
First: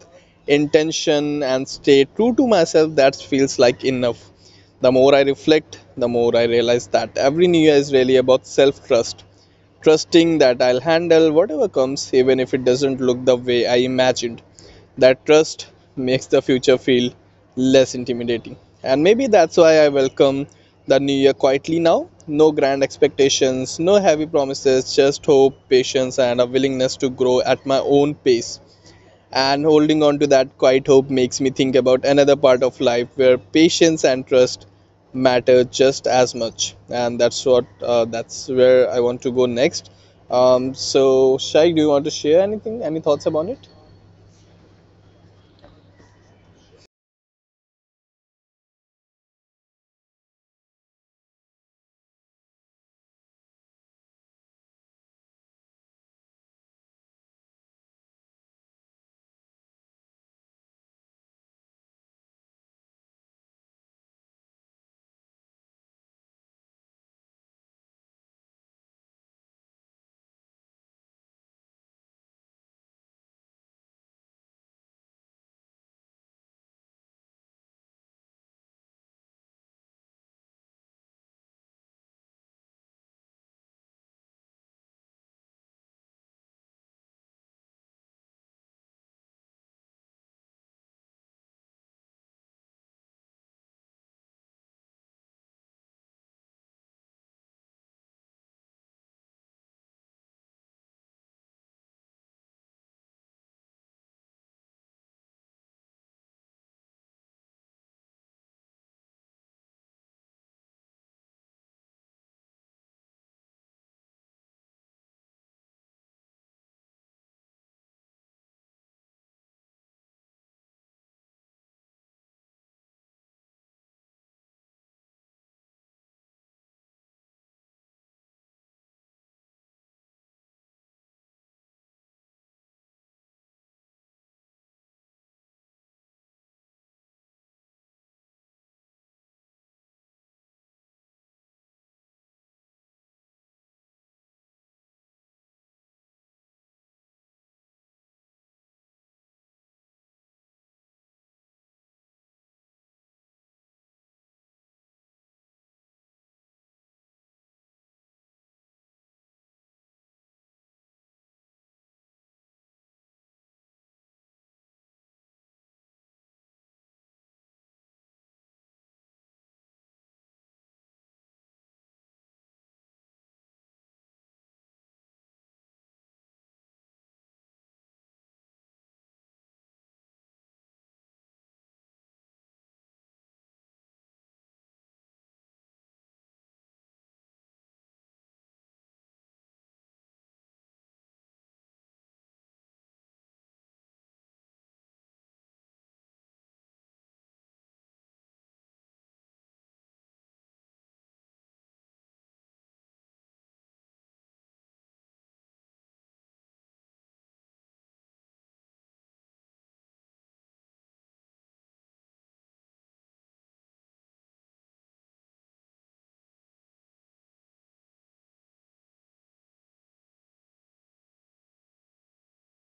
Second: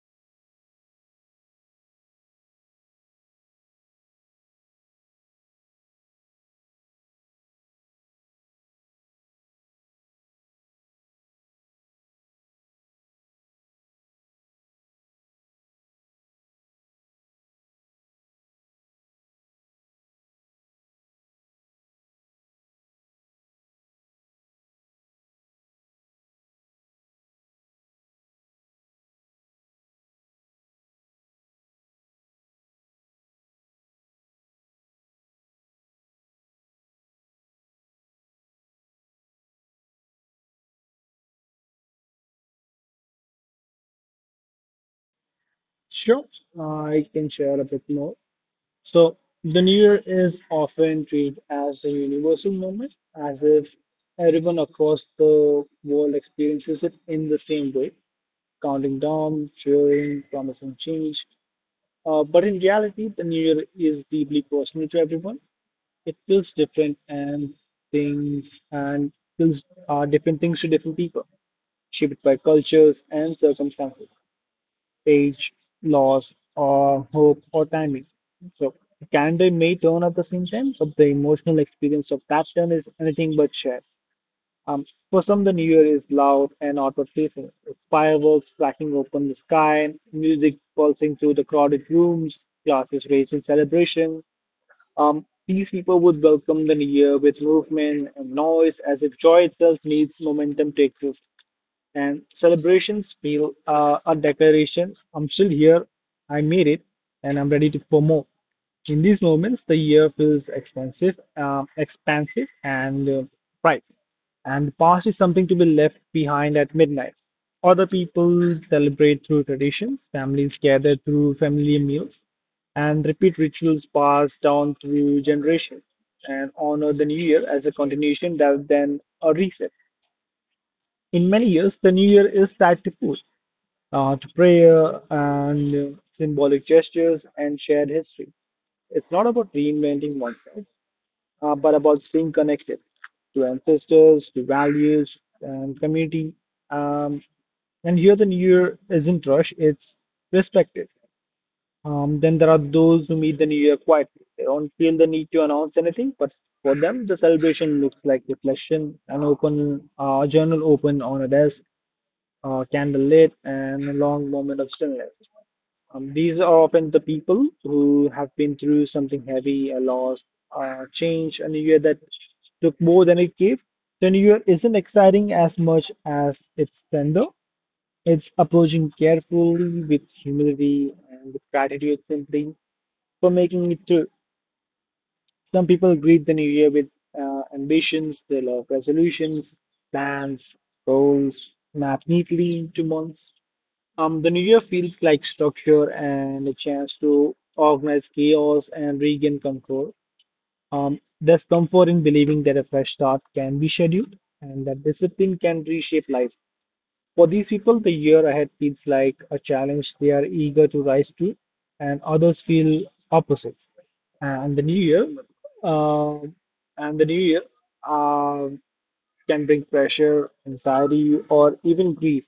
Speaker 2: intention and stay true to myself, that feels like enough. The more I reflect, the more I realize that every new year is really about self trust, trusting that I'll handle whatever comes even if it doesn't look the way I imagined. That trust makes the future feel less intimidating. And maybe that's why I welcome the new year quietly now. No grand expectations, no heavy promises, just hope, patience, and a willingness to grow at my own pace. And holding on to that quiet hope makes me think about another part of life where patience and trust matter just as much. And that's what that's where I want to go next. Shai, do you want to share anything? Any thoughts about it?
Speaker 1: Sure, I can share a bit more. So, the New Year is often treated as a universal moment, as if everyone across the world experiences it in the same way counting down, cheering, promising change. But in reality, the new year is deeply personal to everyone. It feels different and things and feels are different things to different people, shaped by cultures and circumstances, age, loss, or hope or timing. So the calendar may turn at the same time, but the emotional experience of that turn is anything but shared. Um, for some, the New Year is loud and outward facing, with fireworks cracking open the sky, music pulsing through the crowded rooms, glasses raised in celebration. These people would welcome the New Year with movement and noise as if joy itself needs momentum to exist and celebrations feel a declaration, I'm still here, I made it, and I'm ready to for more. In these moments the year feels expensive expansive and bright, and the past is something to be left behind at midnight. Other people celebrate through traditions, families gather through family meals and repeat rituals passed down through generations and honor the new year as a continuation rather than a reset. In many years, the new year is tied to food, to prayer, and symbolic gestures and shared history. It's not about reinventing oneself, but about staying connected to ancestors, to values, and community. Um, and here the new year isn't rush, it's respected. Then there are those who meet the new year quietly. They don't feel the need to announce anything, but for them, the celebration looks like reflection, an open journal open on a desk, candlelit, and a long moment of stillness. These are often the people who have been through something heavy, a loss, a change, a new year that took more than it gave. The new year isn't exciting as much as its tender. It's approaching carefully with humility and with gratitude simply for making it through. Some people greet the new year with ambitions, they love resolutions, plans, goals mapped neatly into months. The new year feels like structure and a chance to organize chaos and regain control. There's comfort in believing that a fresh start can be scheduled and that discipline can reshape life. For these people, the year ahead feels like a challenge they are eager to rise to, and others feel opposite. And the new year, um, and the new year, um can bring pressure, anxiety, or even grief.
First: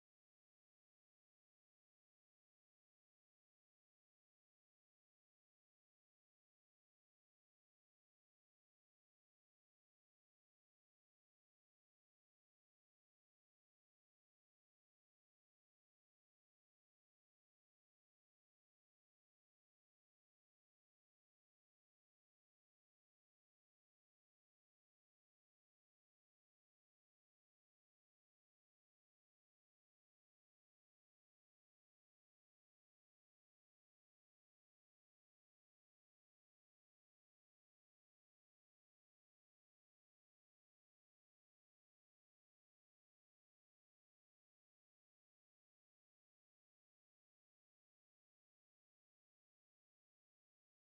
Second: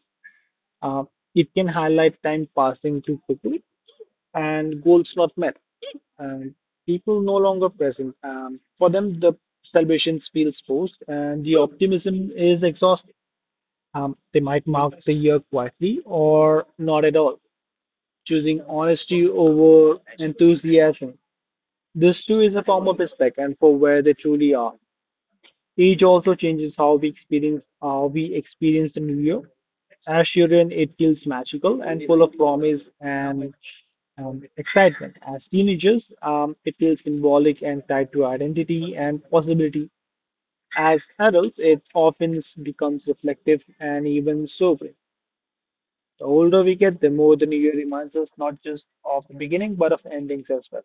Speaker 1: Uh, it can highlight time passing too quickly and goals not met. And people no longer present. For them, the celebration feels forced and the optimism is exhausted. They might mark the year quietly or not at all, choosing honesty over enthusiasm. This too is a form of respect and for where they truly are. Age also changes how we experience the new year. As children, it feels magical and full of promise and excitement. As teenagers, it feels symbolic and tied to identity and possibility. As adults, it often becomes reflective and even sobering. The older we get, the more the new year reminds us not just of the beginning, but of endings as well,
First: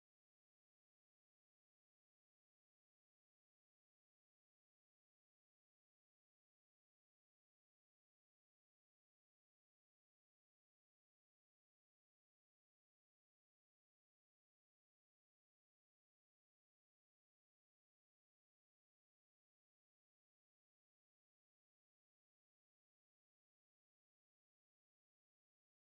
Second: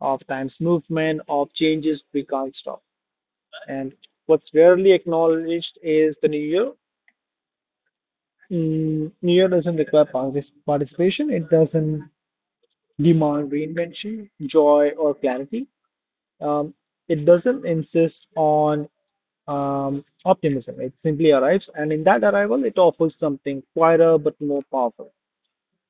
Speaker 1: of time's movement, of changes we can't stop. And what's rarely acknowledged is the New Year. Mm, New Year doesn't require participation, it doesn't demand reinvention, joy, or clarity. Um, it doesn't insist on optimism. It simply arrives, and in that arrival, it offers something quieter but more powerful,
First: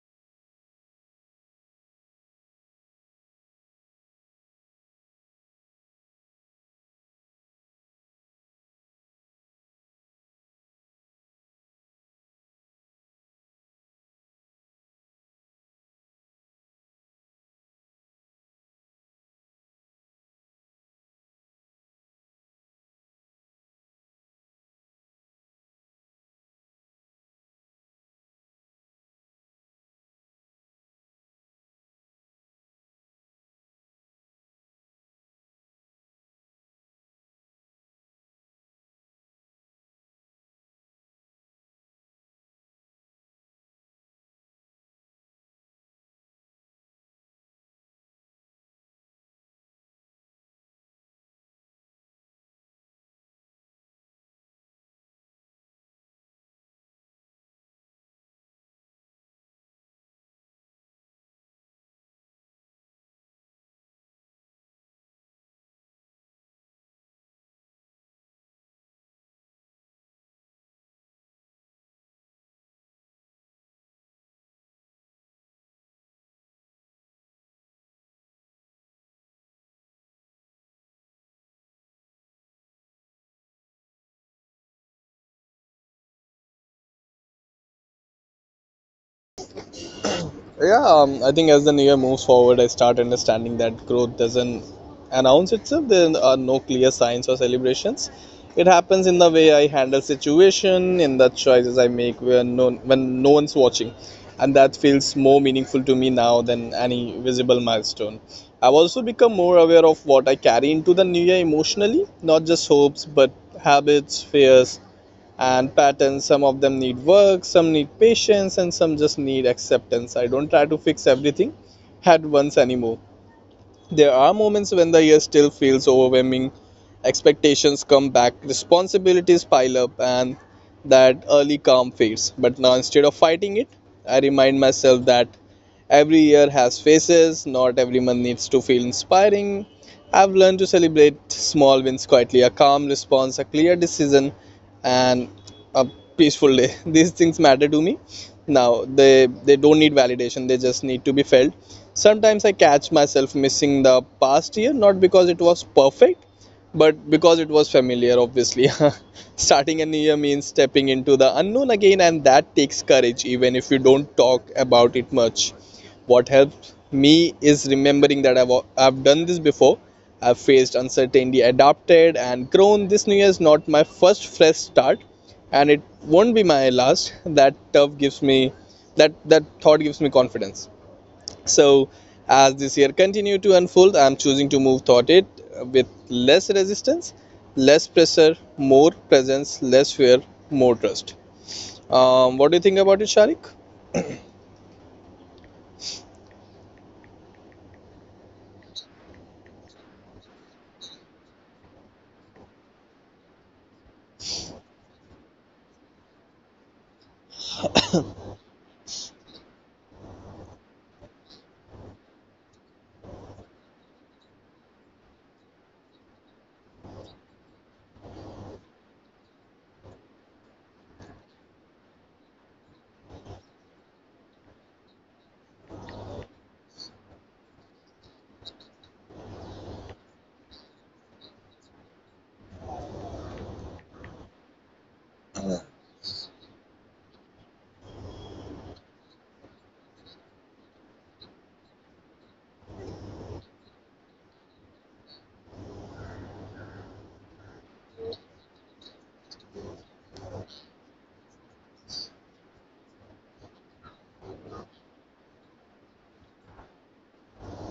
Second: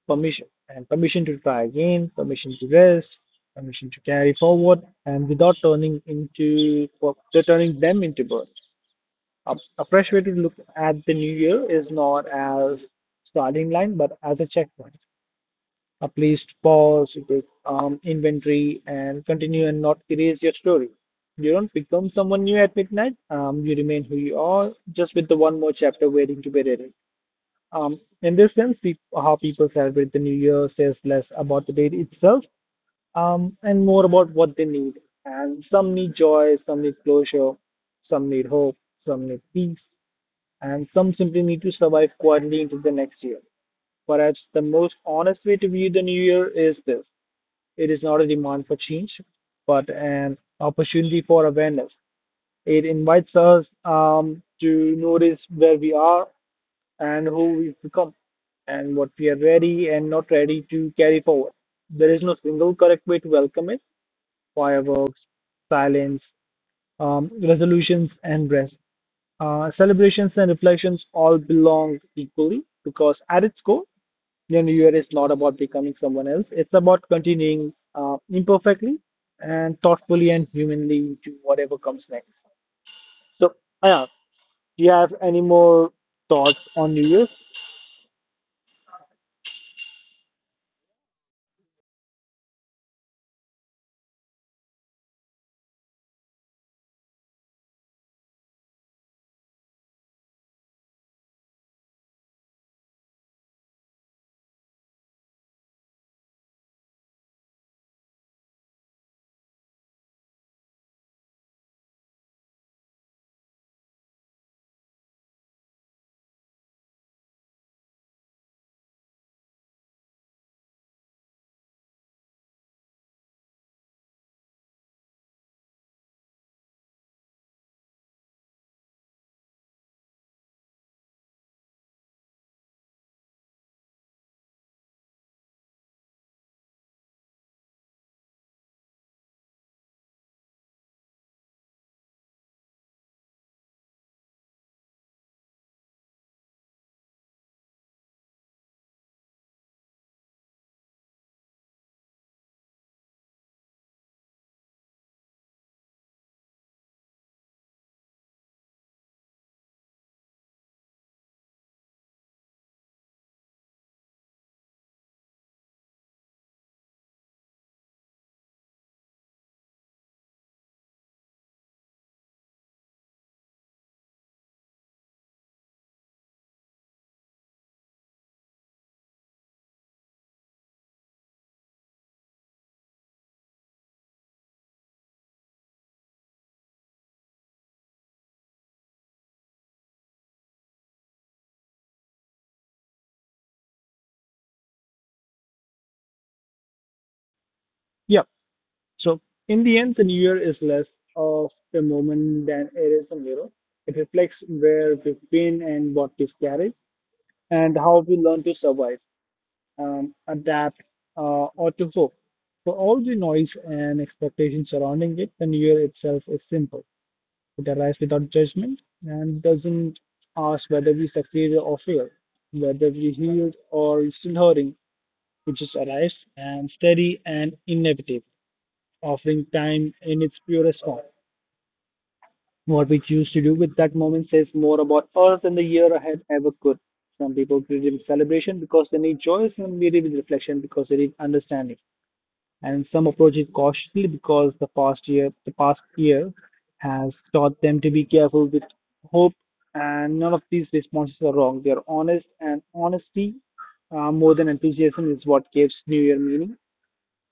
Speaker 1: permission and permission to try again, permission to rest, permission to carry forward, and without turning them into burden. A fresh way to look at the new year is not as starting line, but as a checkpoint, a place to pause, to take inventory, and continue and not erase your story. You don't become someone new at midnight. You remain who you are, just with the one more chapter waiting to be written. In this sense, peop how people celebrate the new year says less about the date itself, and more about what they need. And some need joy, some need closure, some need hope, some need peace, and some simply need to survive quietly into the next year. Perhaps the most honest way to view the new year is this, it is not a demand for change, but an opportunity for awareness. It invites us to notice where we are and who we've become, and what we are ready and not ready to carry forward. There is no single correct way to welcome it. Fireworks, silence, resolutions and rest. Celebrations and reflections all belong equally because at its core, the new year is not about becoming someone else. It's about continuing imperfectly and thoughtfully and humanly to whatever comes next. So, yeah, do you have any more thoughts on New Year?
Speaker 2: Yeah, I think as the year moves forward, I start understanding that growth doesn't announce itself. There are no clear signs or celebrations. It happens in the way I handle situation, in the choices I make when no one's watching, and that feels more meaningful to me now than any visible milestone. I've also become more aware of what I carry into the new year emotionally, not just hopes, but habits, fears, and patterns. Some of them need work, some need patience, and some just need acceptance. I don't try to fix everything at once anymore. There are moments when the year still feels overwhelming. Expectations come back, responsibilities pile up, and that early calm fades. But now, instead of fighting it, I remind myself that every year has faces, not every month needs to feel inspiring. I've learned to celebrate small wins quietly, a calm response, a clear decision, and a peaceful day. These things matter to me now. They don't need validation, they just need to be felt. Sometimes I catch myself missing the past year, not because it was perfect, but because it was familiar, obviously. Starting a new year means stepping into the unknown again, and that takes courage, even if you don't talk about it much. What helps me is remembering that I've done this before. I've faced uncertainty, adapted, and grown. This new year is not my first fresh start, and it won't be my last. That thought gives me confidence. So, as this year continues to unfold, I'm choosing to move toward it with less resistance, less pressure, more presence, less fear, more trust. What do you think about it, Sharik?
Speaker 1: Yeah. So, in the end, the New Year is less of a moment than it is a mirror. It reflects where we've been and what we've carried and how we learn to survive, adapt, or to hope. For all the noise and expectations surrounding it, the new year itself is simple. It arrives without judgment and doesn't ask whether we succeeded or failed, whether we healed or still hurting. It just arrives and steady and inevitable, offering time in its purest form. What we choose to do with that moment says more about us than the year ahead ever could. Some people greet it with celebration because they need joy, some greet it with reflection because they need understanding. And some approach it cautiously because the past year has taught them to be careful with hope. And none of these responses are wrong, they are honest, and honesty, more than enthusiasm, is what gives new year meaning.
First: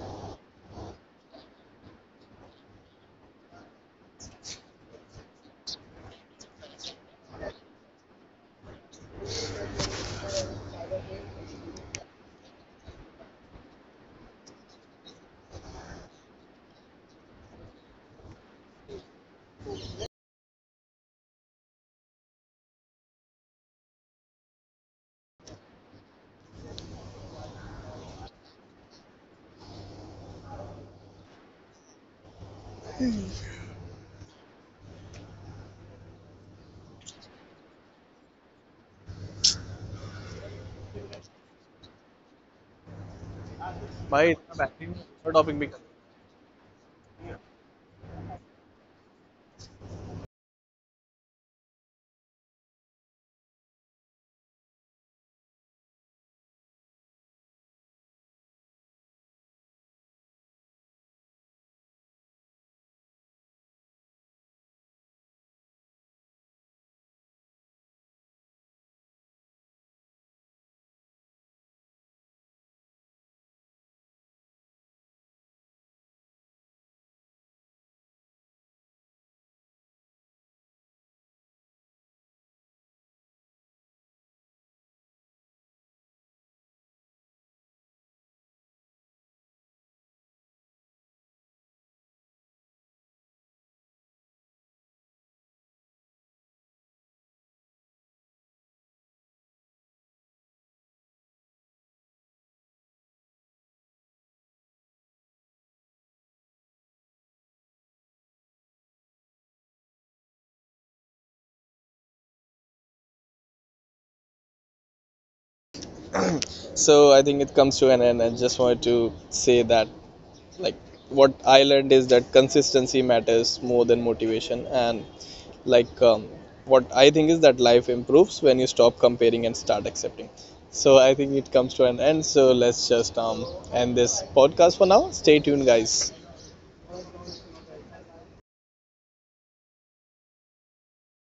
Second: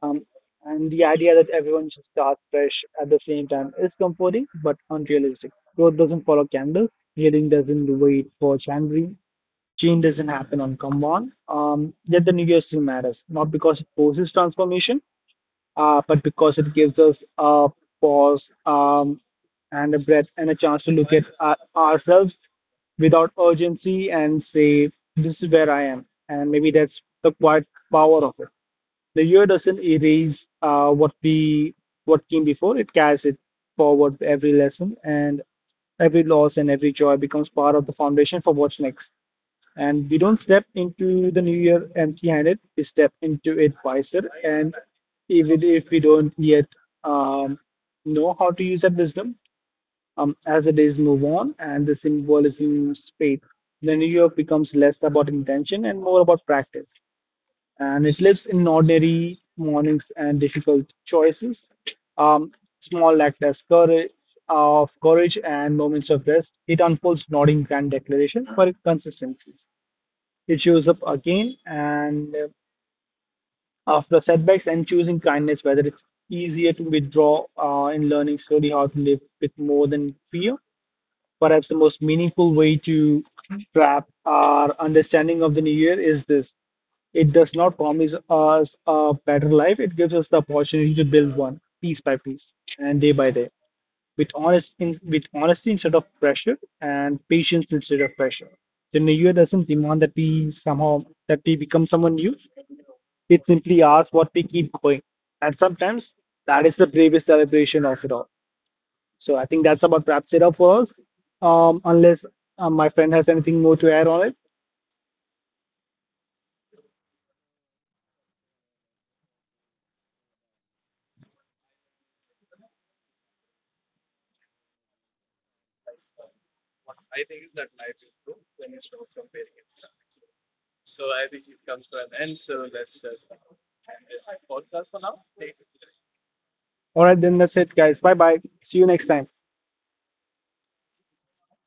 Speaker 1: Um, and the idea that everyone should start fresh at the same time is comforting but unrealistic. Growth doesn't follow candles, healing doesn't wait for January, change doesn't happen on command. Yet the new year still matters, not because it forces transformation, but because it gives us a pause, and a breath and a chance to look at ourselves without urgency and say, this is where I am. And maybe that's the quiet power of it. The year doesn't erase what came before. It carries it forward, with every lesson and every loss and every joy becomes part of the foundation for what's next. And we don't step into the new year empty-handed. We step into it wiser.
Speaker 2: Bhai,
Speaker 1: And
Speaker 2: itna बेहतरीन
Speaker 1: even if
Speaker 2: topic भी.
Speaker 1: we don't yet um, know how to use that wisdom, as the days move on and the symbolism fades, the new year becomes less about intention and more about practice, and it lives in ordinary mornings and difficult choices. Um, small act as courage of courage and moments of rest. It unfolds not in grand declarations, but consistently. It shows up again and after setbacks and choosing kindness, whether it's easier to withdraw, in learning slowly how to live with more than fear. Perhaps the most meaningful way to wrap our understanding of the new year is this. It does not promise us a better life, it gives us the opportunity to build one piece by piece and day by day with with honesty instead of pressure and patience instead of pressure. The new year doesn't demand that we somehow that we become someone new. It simply asks what we keep going. And sometimes that is the bravest celebration of it all. So I think that's about wraps it up for us. Unless my friend has anything more to add on it.
Speaker 2: So I think it comes to an end. I just wanted to say that, like, what I learned is that consistency matters more than motivation, and like, um, what I think is that life improves when you stop comparing and start accepting. So I think it comes to an end. So let's just end this podcast for now. Stay tuned, guys.
Speaker 1: All right, then that's it, guys. Bye bye. See you next time.